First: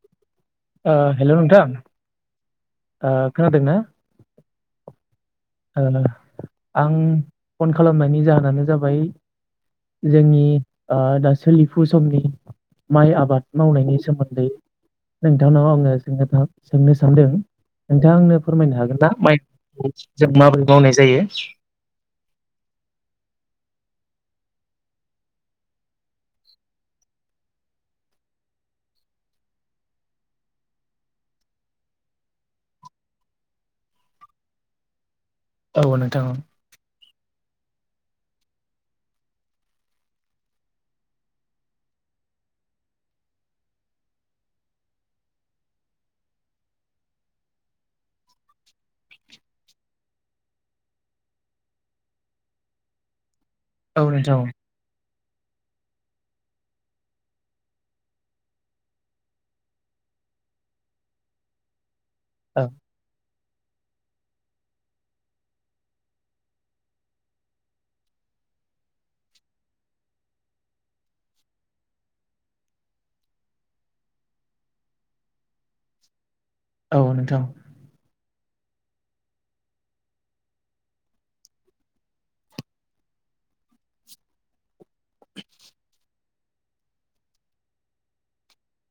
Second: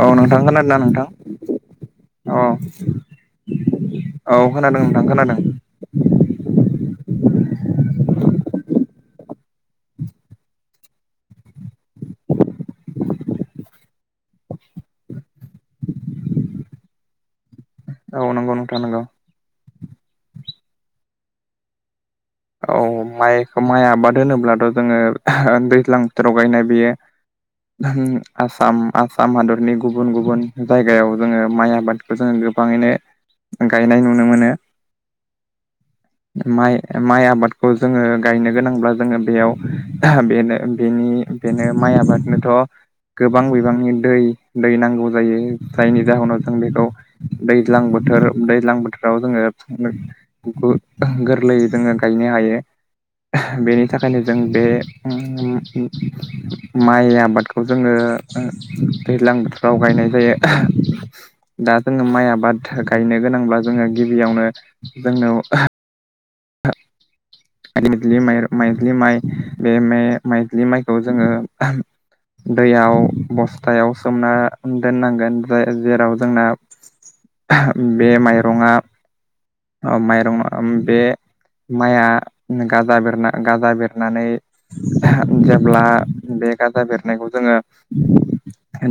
औ नोंथां खोनादोंना ओ नोंथां हेल' नोंथां औ ओ खोनादोंना औ खोनादों नोंथां खोनादों ओ आं फन खालामनायनि जाहोनानो जाबाय जोंनि ओ दा सोलिफु समनि माइ आबाद मावनायनि सोमोन्दै नोंथांनाव आंङो सोंनो सानदों नोंथां औ आनो नंगौ फोरमायनो नोंथां हागोन नंगौ ना माइफोरखौ जों माबोरै मावनाय जायो। औ माइखौ माइ आबाद होनोब्लाथ जोंङो दैज्लां बोथोराव गायनाय बेयो। आसाम आसाम हादरनि गुबुन गुबुन जायगायाव जोंङो माइ आबादखौ जोंङो। गोबाङैनो गायनाय नुनो मोनो औ नोंथां औ माइ माइ आबादखौ जोङो गायनो गोनांब्ला जोङो बेयाव बेनो बेनि बेनो माइ माइ आबादनोथ' गोबां बिबांनि दै- दै नांगौ जायो जायनि जाहोनाव जों बेखौ दैज्लांबो थोर दैज्लां बोथोराव जोङो बेखौ गोरलै जोङो गायनो हायो बेनि औ थाखायनो जों नोंथां बे उम माइ आबादखौ जोङो ओ दैज्लां बोथोराव गायनो जायो दा जोंनो माइ आबाद औ गायनो गोनांब्ला जोङो गिबियावनो जोंनो [inaudible] लि माइज्लि माइ माइज्लि माइ बे मे माइज्लि माइखौ जोङो दैयाव बस्थायाव सोमना दोननांगोन ज जेराव जोंना औ नोंथां बे माइरङआ माइरं बे माइया गाजा बेरना गाजा बेरनानै जेब्ला बे गाजा बेरनायखौ जोङो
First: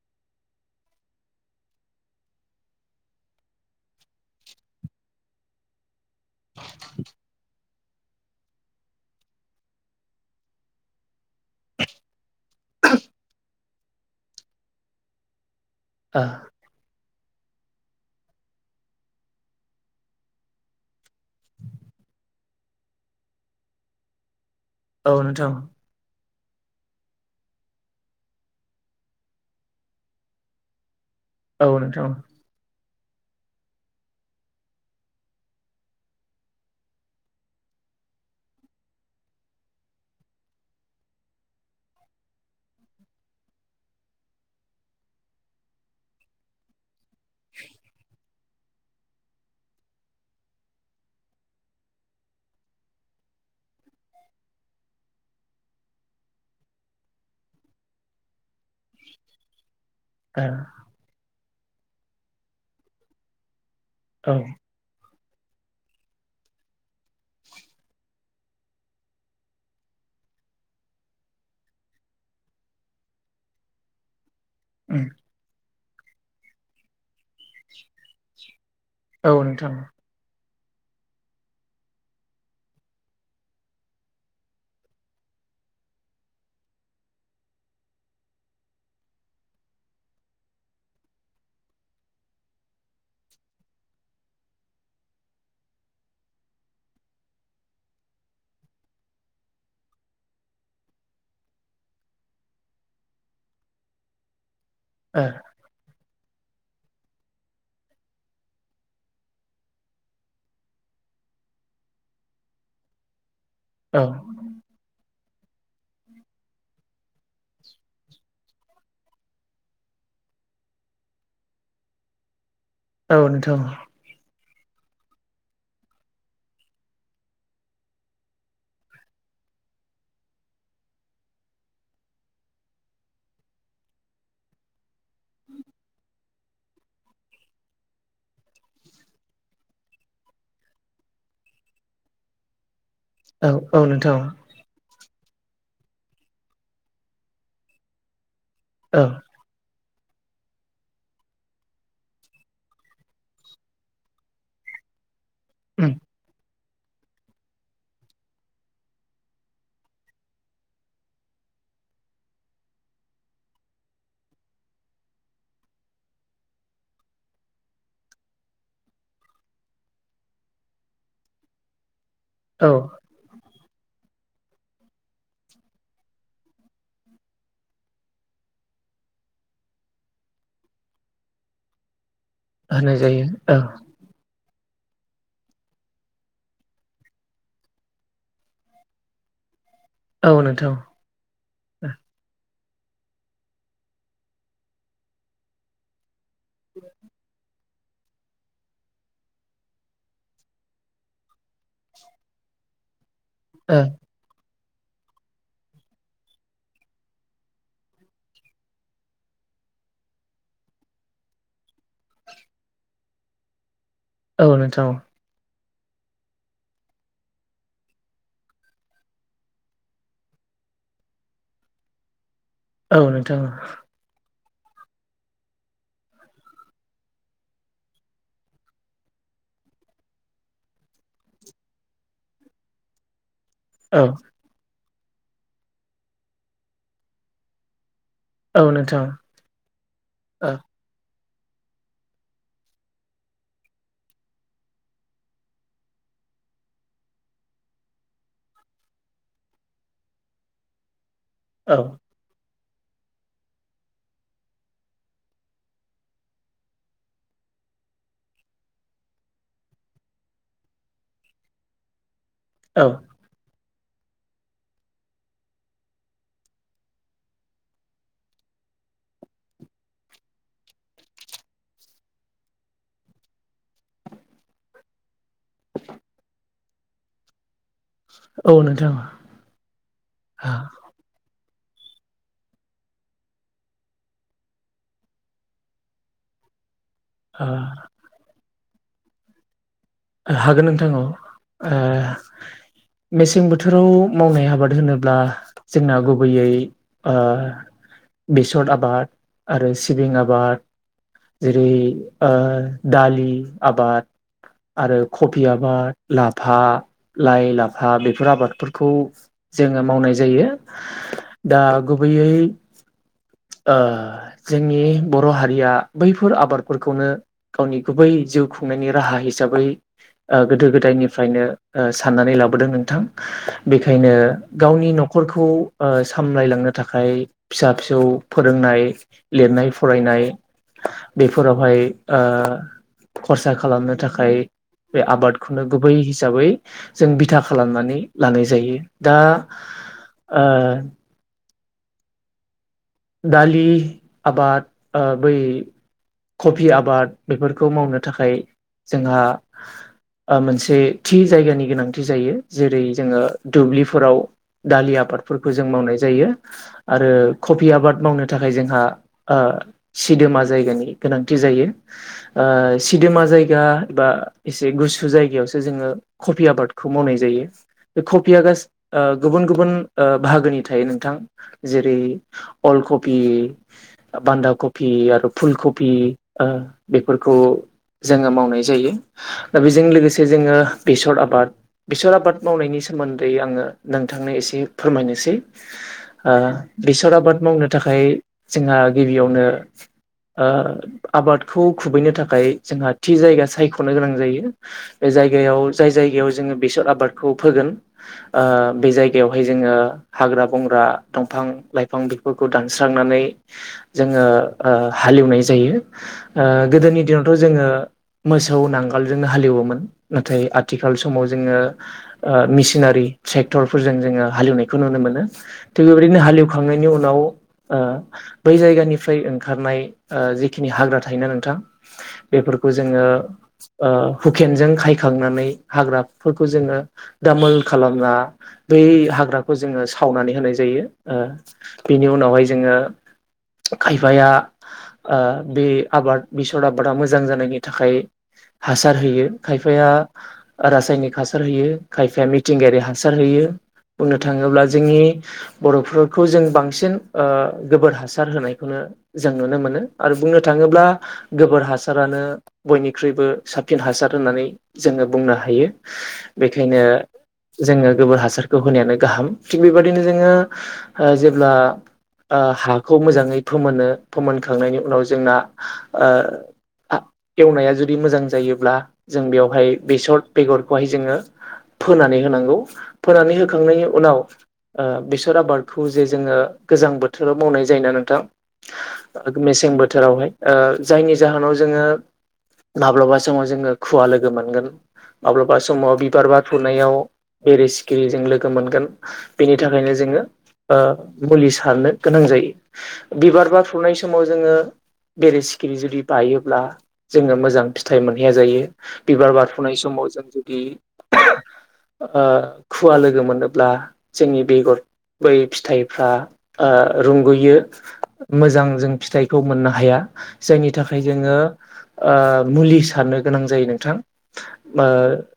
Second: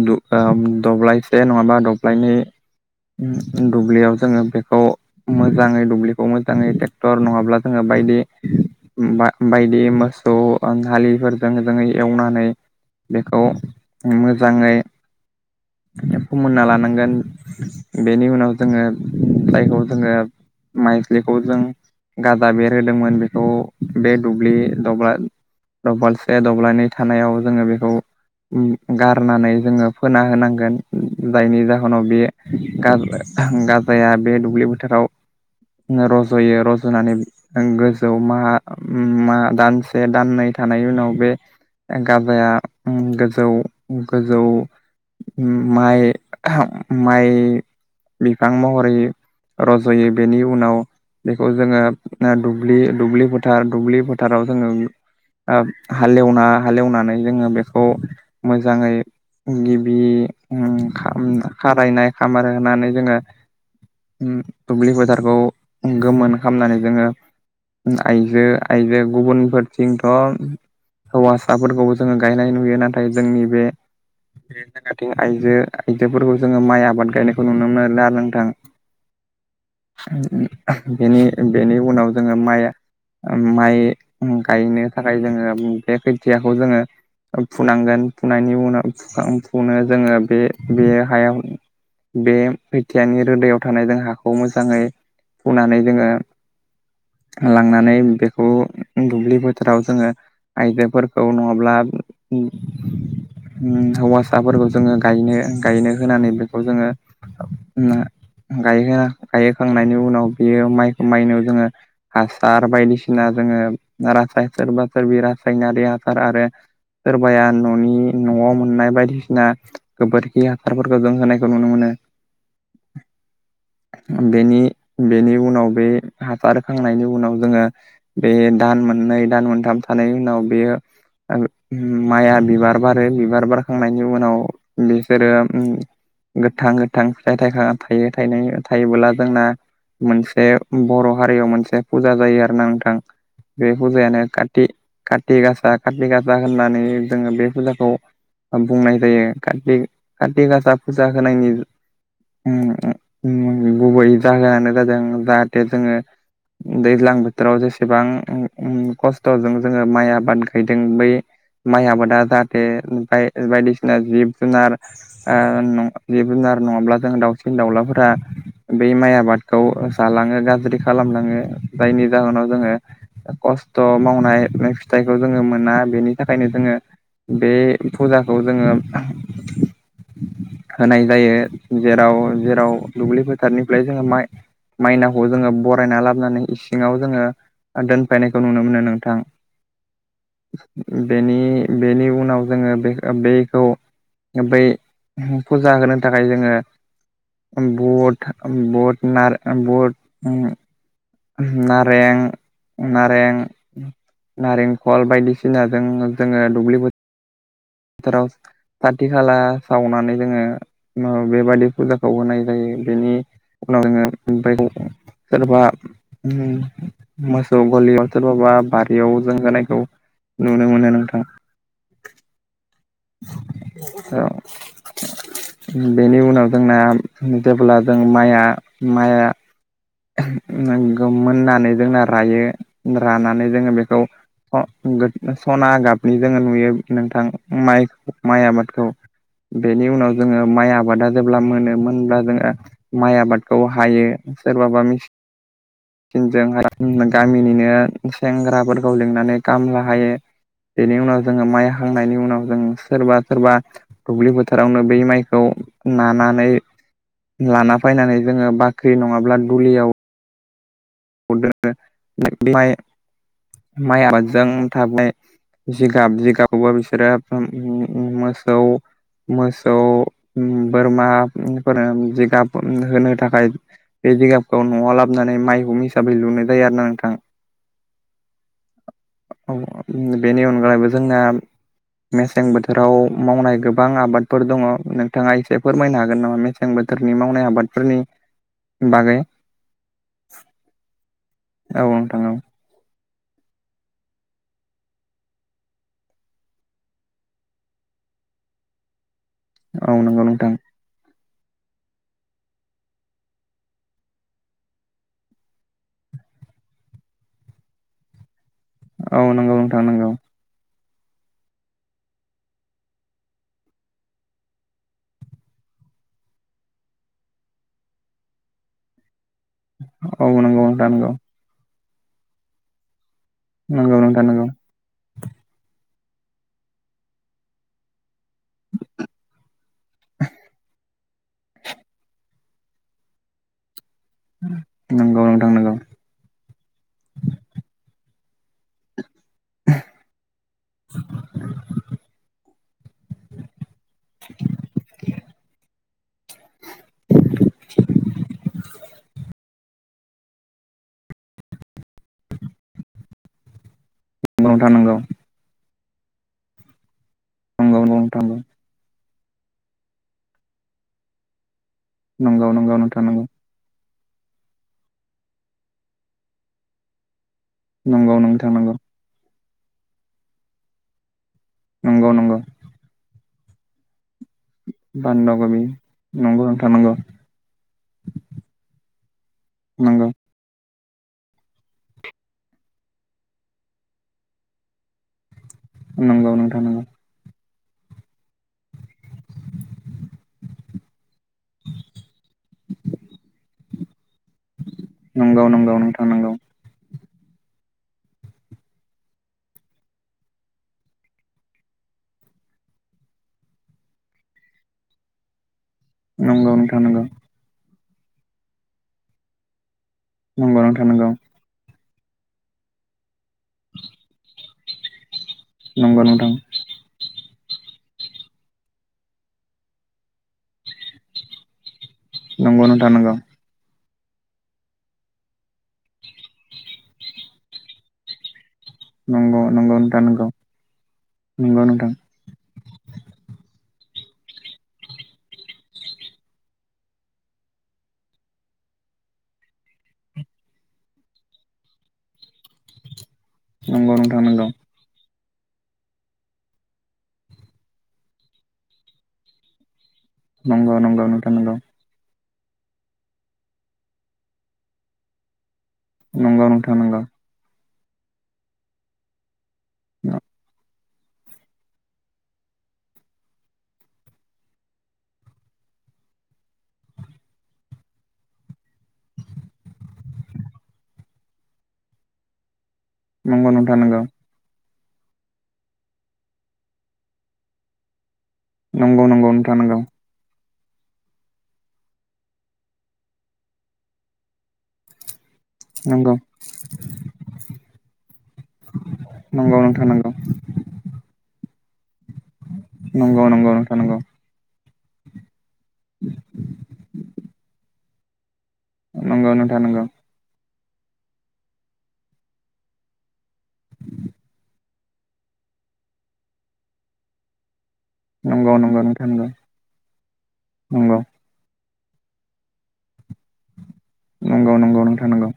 दु ओ दब्लायसे नङाबा दब्लायनै उम दुब्लियाव जोङो बेखौ मोजाङै दुब्लिखौ मोजाङै नङाब जोङो बायदि बायदि मोसौ हालिफोर जो जोङ एवनानै बेखौ मोजाङै ए ओ फोमोनना लानांगोन बेनि उनाव जोङो जायखौ जोङो माइज्लिखौ जों गाजा बेरहोदोंमोन बेखौ बे दुब्लि दब्ला औ नोंथां औ नोंथां दबल सबे दब्लायनै थानायाव जोङो बेखौ गारनानै जोङो फोना होनांगोन जायनि ओ जाहोनाव बेयो गाज गाजाया बे दुब्लि बोथोराव नो रज'यो। जनानै गोजौ मा-मा दानसे दाननै थानाय उनाव बे गाजाया उम गोजौ गोजौ माइ माइ बिफां महरै रज'यो बेनि उनाव बे बेखौ जोङो दुब्लि दुब्लि फोथार दुब्लि फोथाराव जोङो ओ हालेवना हालेवनानै जोङो बेखौ मोजांङै गिब बि उम खा खारायनाय खामार होनानै जोङो औ उम दुब्लि फोथारखौ गोमोन खालामनानै जोङो आइजो आइजो गुबुनफोरथिंथ' हौवासाफोरखौबो जोङो गायनाय नुयो नाथाय जोंनि बे उम बेरैनोगाथिं आइजो आइजोफोरखौ जोङो माइ आबाद गायनायखौ नुनो मोना नोंथां औ नोंथां। बेनि बेनि उनाव जोङो माइ माइ गायनो थाखाय जोङो बे खोथियाखौ जोङो फुनांगोन फुननायनि उनाव फुखां फुनो जोङो बे बे हायाव बे खोथियानि रोदायाव थानाय जों हाखौ मोजाङै फुनानै जोङो लांनानै बेखौ दुब्लि बोथोराव जोङो आयजोफोरखौ नङाब्ला उम हौवासाफोरखौ जोङो ओ गायनो गायनो होनानै बेखौ जोङो गायहोना गायहोखांनायनि उनाव बेयो माइखौ माइनोाव जोङो हासार बायदिसिना जोङो औ रासाय सोरबा सोरबि रासा सायनारि हासार आरो सोरबाया न'नि न'आव मोननाय बायदिसिना गोबोरखि हासारफोरखौ जों होनायखौ नुनो मोनो [inaudible] औ नोंथां। बेनि बेनि उनाव बे हासार होखांनायनि उनाव जोङो बे दान मोननै दान मोनथाम था। नायनि उनाव बेयो। माइआ बिबार बारो बिबार बारखांनायनि उनाव बे जेरो उम गोथां गोथां फिथाय थयखा थायो थयना थायोबोला जोंना मोनसे बर हारियाव मोनसे फुजा जायो आरो ना नोंथां। औ बे औ नोंथां फुजायानो काति काति गासा काति गासा होननानै जोङो बे फुजाखौ बुंनाय औ जायो काति काति गासा फुजा होनायनि उम उम गुबैयै जाहोनानो जों जाहाथे उम जोङो दैज्लां बोथोराव जेसेबां खस्थजों जोङो माइ आबाद गायदों बै माइ आबादा जाहाथे बाय बायदिसिना जिब जुनार ओ न जिब जुनार नङाब्ला जों दाउसिन दाउलाफोरा बै माइ आबाद खौ जालाङो गाज्रि खालामलाङो जायनि जाहोनाव जोङो औ खस थ मावनाय फिथाइखौ जोङो मोना बेनि थाखायनो जोङो बे फुजाखौ जोङो होनाय जायो जेराव जेराव होनाय दुब्लि जायो औ फोथारनिफ्राय जोङो माइ मायनावखौ जोङो बरायना लाबनानै इसिङाव जोङो दोनफैनायखौ नुनो मोनो नोंथां औ नोंथां बेनि बेनि उनाव जोङो बेख बैखौ बै फुजा होनो थाखाय ओ जोङो बत उम बत नार उम बत उम नारें नारें औ नारें खल बायदिसिनाजों जोङो दुब्लिबो फोथोराव साथि खाला सावनानै जोङो बेबादि फुजाखौ होनाय जायो बेनि उनाव औ नोंथां जोङो सोरबा मोसौ गलियाव सोरबाबा बारियाव जों होनायखौ नुनो मोनो नोंथां औ नोंथां [inaudible] बेनि उनाव जोंना जेब्ला जों माइआ माइआ नोंगो मोननानै जोंना रायो रानानै जोङो बेखौ औ स गो सना गाबनि जोङो नुयो नोंथां माइखौ माइ औ आबादखौ नोंथां बेनि उनाव जोङो औ माइ आबादा जेब्ला मोनो मोनब्ला जोङो माइ आबादखौ हायो सोरबाबा मिच जों जों गामिनिनो सेंग्राफोरखौ लिंनानै कामला हायो बेनि उनाव जोङो माइ औ हाखांनायनि उनाव जों सोरबा सोरबा दुब्लि फोथारावनो बै माइखौ नानानै लाना फैनानै जोङो बाख्रि नङाब्ला दुलियाव [inaudible] औ माइ आबादजों थाबनाय जिगाब जिगबखौबा बिसोरो उ उ उ मोसौ मोसौ बोरमाफोरा जिगाब होनो थाखाय जिगाबखौ नआव लाबनानै माइहुं हिसाबै लुनाय जायो आरोना नोंथां औ नोंथां [inaudible] औ बेनि अनगायैबो जोंना मेसें बोथोराव मावनाय गोबां आबादफोर दङ नोंथाङा एसे फोरमायनो हागोन नामा मेसें बो [unintelligible] नि मावनाय आबादफोरनि बागै हागोन नोंथां औ ओ औ नोंथां औ मेसें बोथोराव मावनाय आबाद होनोब्ला जोंना गुबैयै ओ बेसर आबाद आरो औ सिबिं नंगौ नोंथां आबाद जेरै ओ दालि आबाद आरो कफि आबाद लाफा लाइ लाफा बेफोर आबाद फोरखौ औ नंगौ जोङो नोंथां नंगौ मावनाय जायो दा गुबैयै ओ जोंनि बर' हारिया बैफोर आबादफोरखौनो गावनि गुबै जिउ खुंनायनि राहा हिसाबै औ नंगौ गोदो नोंथां नंगौ गोदायनिफ्रायनो साननानै लाबोदों नोंथां। नंगौ बेखायनो नोंथां नंगौ गावनि न'खरखौ ओ सामलायलांनो थाखाय फिसा-फिसौ फोरोंनाय, लिरनाय, फरायनाय बेफोरावहाय ओ खरसा खालाम थाखाय बे नंगौ आबादखौनो नोंथां गुबै हिसाबै जों बिथा खालामनानै लानाय जायो दा ओ दालि आबाद ओ बै कफि आबाद बेफोरखौ मावनो थाखाय जोंहा ओ मोनसे थि जायगानि गोनांथि जायो। जेरै जोङो दुब्लिफोराव दालि नंगौ आबादफोरखौ जों मावनाय जायो आरो बि नंगौ आबाद नोंथां मावनो नंगौ थाखाय जोंहा ओ सिदोमा जायगानि गोनांथि जायो। नंगौ ओ नोंथां सिदोमा नंगौ जायगा बा एसे गुसु जायगायावसो जोङो कफि आबादखौ मावनाय जायो। बे नंगौ नोंथां नंगौ कपिया नोंथां गासै नंगौ गुबुन गुबुन बाहागोनि थायो नोंथां। जेरै नंगौ नंगौ अल कपि बान्दा कफि आरो बान्दा कबि फुलकबि नंगौ नोंथां नंगौ बेफोरखौ जोङो मावनाय जायो। दा बेजों नंगौ लोगोसे जोङो बेसर आबाद बेसर आबाद मावनायनि सोमोन्दै आङो नोंथांनो एसे फोरमायनो सै नंगौ नोंथां नंगौ ओ बेसर आबाद मावनो थाखाय जोंहा गिबियावनो ओ आबादखौ खुबैनो थाखाय जोंहा थि जायगा सायख'नो गोनां जायो। बे नंगौ जायगायाव नंगौ जाय नोंथां जायगायाव नंगौ जोङो बेसर आबाद खौ फोगोन बे जायगायावहाय जोङो हाग्रा-बंग्रा, दंफां लाइफां बेफोरखौ दानस्रांनानै जोङो ओ हालेवनाय जायो। ओ नंगौ नोंथां नंगौ गोदोनि दिनावथ' जोङो मोसौ नांगोलजोंनो हालेवोमोन। नाथाय नंगौ नोंथां आथिखाल नंगौ समाव जोङो ओ मिसिनारि ट्रेक्टरफोरजों जोङो हालेवनायखौ नुनो मोनो। थिग नंगौ बेबायदिनो नोंथां। हालेवखांनायनि उनाव ओ बै जायगानिफ्राय ओंखारनाय ओ जिखिनि हाग्रा थायोना नोंथां नंगौ बेफोरखौ नोंथां नंगौ नोंथां जोङो नंगौ ओ हुकेनजों खायखांनानै हाग्राफोरखौ जोङो दामोल खालामना बै नंगौ हाग्राखौ जोङो नोंथां नंगौ सावनानै होनाय जायो। ओ नंगौ नोंथां बिनि उनावहाय जोङो खायफाया ओ बे आबाद बेसर आबादा मोजां जानायनि थाखाय हासार होयो, खायफाया रासायनिक हासार होयो, खायफाया मिथिंगायारि हासार होयो नंगौ बुंनो नोंथां नंगौ थाङोब्ला जोंनि बर'फोर खौ जों बांसिन ओ गोबोर हासार होनायखौनो जों नुनो मोनो। आरो बुंनो नंगौ थाङोब्ला नंगौ नोंथां नंगौ गोबोर हासारानो बयनिख्रुइबो साबसिन हासार होननानै जोङो बुंनो हायो। बेखायनो जोङो गोबोर हासारखौ होनायानो गाहाम। थिग बेबदिनो जोङो ओ जेब्ला ओ हाखौ मोजाङै फोमोनो फोमोनखांनायनि उनाव जोंना ओ एवनाया जुदि मोजां जायोब्ला जों बेवहाय बेसर बेगरखौहाय जोङो फोनानै होनांगौ फोनानै नंगौ नोंथां होखांनायनि नंगौ उनाव ओ बेसर आबाद खौ जे जोङो गोजां बोथोराव मावनाय जायोना नोंथां। नंगौ नोंथां मेसें नंगौ बोथोरावहाय जायनि जाहोनाव जोङो माब्लाबा समाव जोङो खुवा लोगो मोनगोन। माब्लाबा समाव नंगौ बिबार बार फुनायाव बेरे सिखिरिजों लोगो मोनगोन। बेनि नंगौ नोंथां थाखायनो नंगौ जोङो ओ मुलि सारनो गोनां जायो। नंगौ बिबार नंगौ बार फुनाय समाव जोङो बेरे सिखिरि जुदि बायोब्ला जोङो मोजां फिन फिथाइ मोनहैया जायो बिबार नोंथां बारफ'नाय नंगौ समाव जों जुदि खुवा लोगो मोनोब्ला जोंनि बेगर बै फिथाइफ्रा रुंगुयो नंगौ नंगौ मोजां जों नोंथां फिथाइखौ मोननो हाया जायनि नंगौ थाखाय जोङो मुलि सारनो गोनां जायो नोंथां नंगौ नोंथां नंगौ नोंथां नंगौ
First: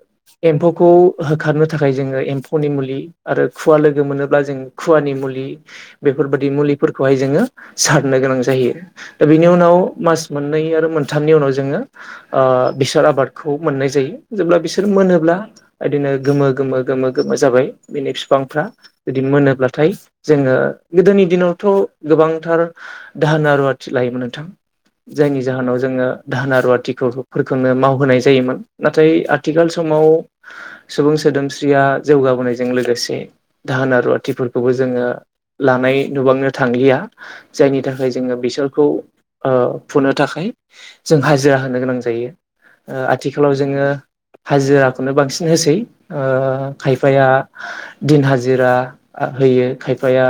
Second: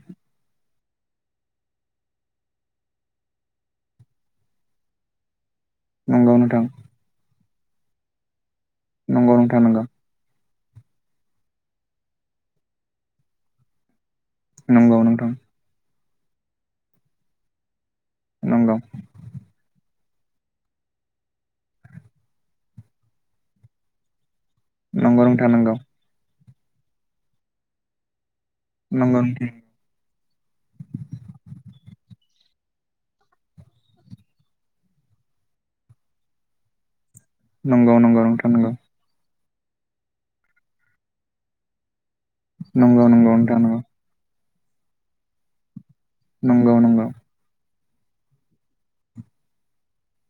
एम्फौ खौ होखारनो थाखाय जोङो एम्फौनि मुलि, आरो खुवा लोगो मोनोब्ला जों खुवानि मुलि नंगौ नंगौ बेफोरबाददि नोंथां मुलिफोरखौहाय जोङो सारनो गोनां जायो नंगौ दा बेनि नोंथां उनाव मास मोननै आरो मोनथामनि उनाव जोङो बिसाद आबादखौ मोननाय जायो। जेब्ला बिसोर नंगौ मोनोब्ला नोंथां बिदिनो गोमो गोमो गोमो गोमो जाबाय। बेनि बिफांफ्रा नंगौ जुदि मोनोब्ला जोङो गोदोनि दिनावथ' गोबांथार दाहोना रुवाथि लायोमोन नोंथां। नंगौ जायनि नोंथां जाहोनाव नंगौ जोङो दधोना रुवाथिफोरखौनो मावहोनाय जायोमोन। नाथाय नंगौ आथिखाल समाव सुबुं सोदोमस्रिया जौगाबोनायजों लोगोसे दाहोन रुवाथि खौबो जोङो लानाय नुबांनो थांलिया जायनि नोंथां नंगौ थाखाय जोङो नोंथां बिसोरखौ नंगौ फुनो थाखाय जों हाजिरा होनो गोनां जायो नंगौ आथिखालाव नोंथां नंगौ जोङो हाजिराखौनो बांसिन होसै नंगौ नंगौ खायफाया दिन हाजिरा होयो खायफाया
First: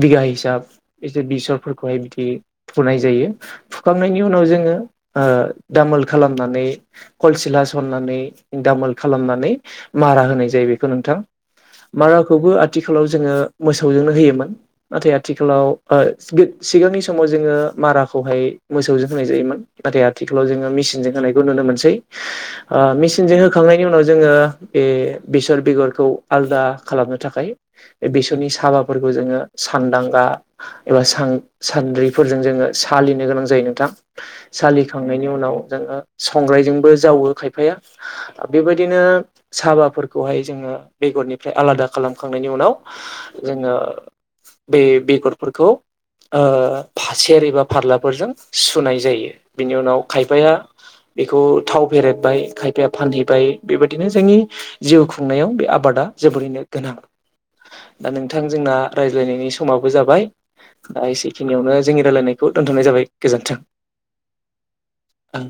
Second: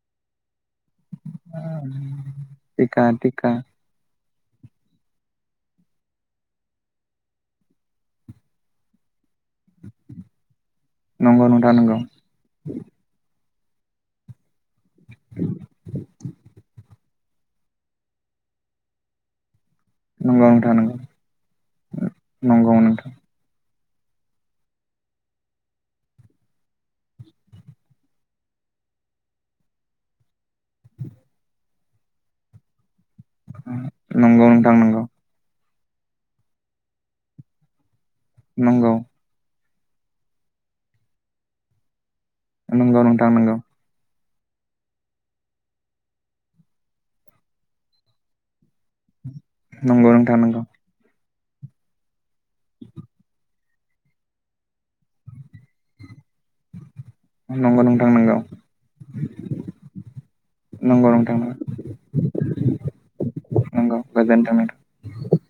बिगा हिसाब एसे बेसरफोरखौहाय बिदि फुनाय टिका जायो टिका फुखांनायनि उनाव जोङो, दामोल खालामनानै कलसिला सरनानै दामोल खालामनानै मारा होनाय जायो बेखौ नोंथां, नंगौ नोंथां नंगौ माराखौबो जोो मोनो होयोन ना आथिखालावां समाव जोङो माराखौहाय मोसौजों होनाय जायोमोन। नाथाय आथिखालाव नंगौ जोङो नोंथां नंगौ मिेसिनजों होनायखौ नुनो मोनसै, नंगौ नोंथां नंगौ मिेचनजों होखांनाय बेनि उनाव जोङो बे बेसर बेगरखौ आलदा खालामनो थाखाय। बे बेसरनि साबाफोरखौ जोङो सानदांगा एबा सानद्रिफोरजों जोङो सालिनो गोनां जायो नोंथां नंगौ नोंथां नंगौ सालिखांनायनि उनाव जोङो संग्रायजोंबो जावो खायफाया नंगौ बेबायदिनो साबाफोरखौहाय जोङो बेगरनिफ्राय आलादा खालाम हखांनायनि उनाव नंगौ नोंथां नंगौ जोङो बे बेगरफोरखौ फासेारि एबा फारलाफोरजों सुनाय जायो, बिनि उनाव नंगौ नोंथां खायफाया नंगौ बेखौ थाव फेरेबबाय खायफाया फानहैबाय बेबायदिनो जोंनि जिउ खुंनायाव बे आबादा जोबोरैनो गोनां नंगौ दा नंगौ नोंथां जोंना रायज्लायनायनि समाबो जाबाय। दा नंगौ नोंथां एसेखिनियावनो जोंनि रायलायनायखौ दोनथ'नाय जाबाय गोजोन्थों। नंगौ गोजोनथों नोंथां औ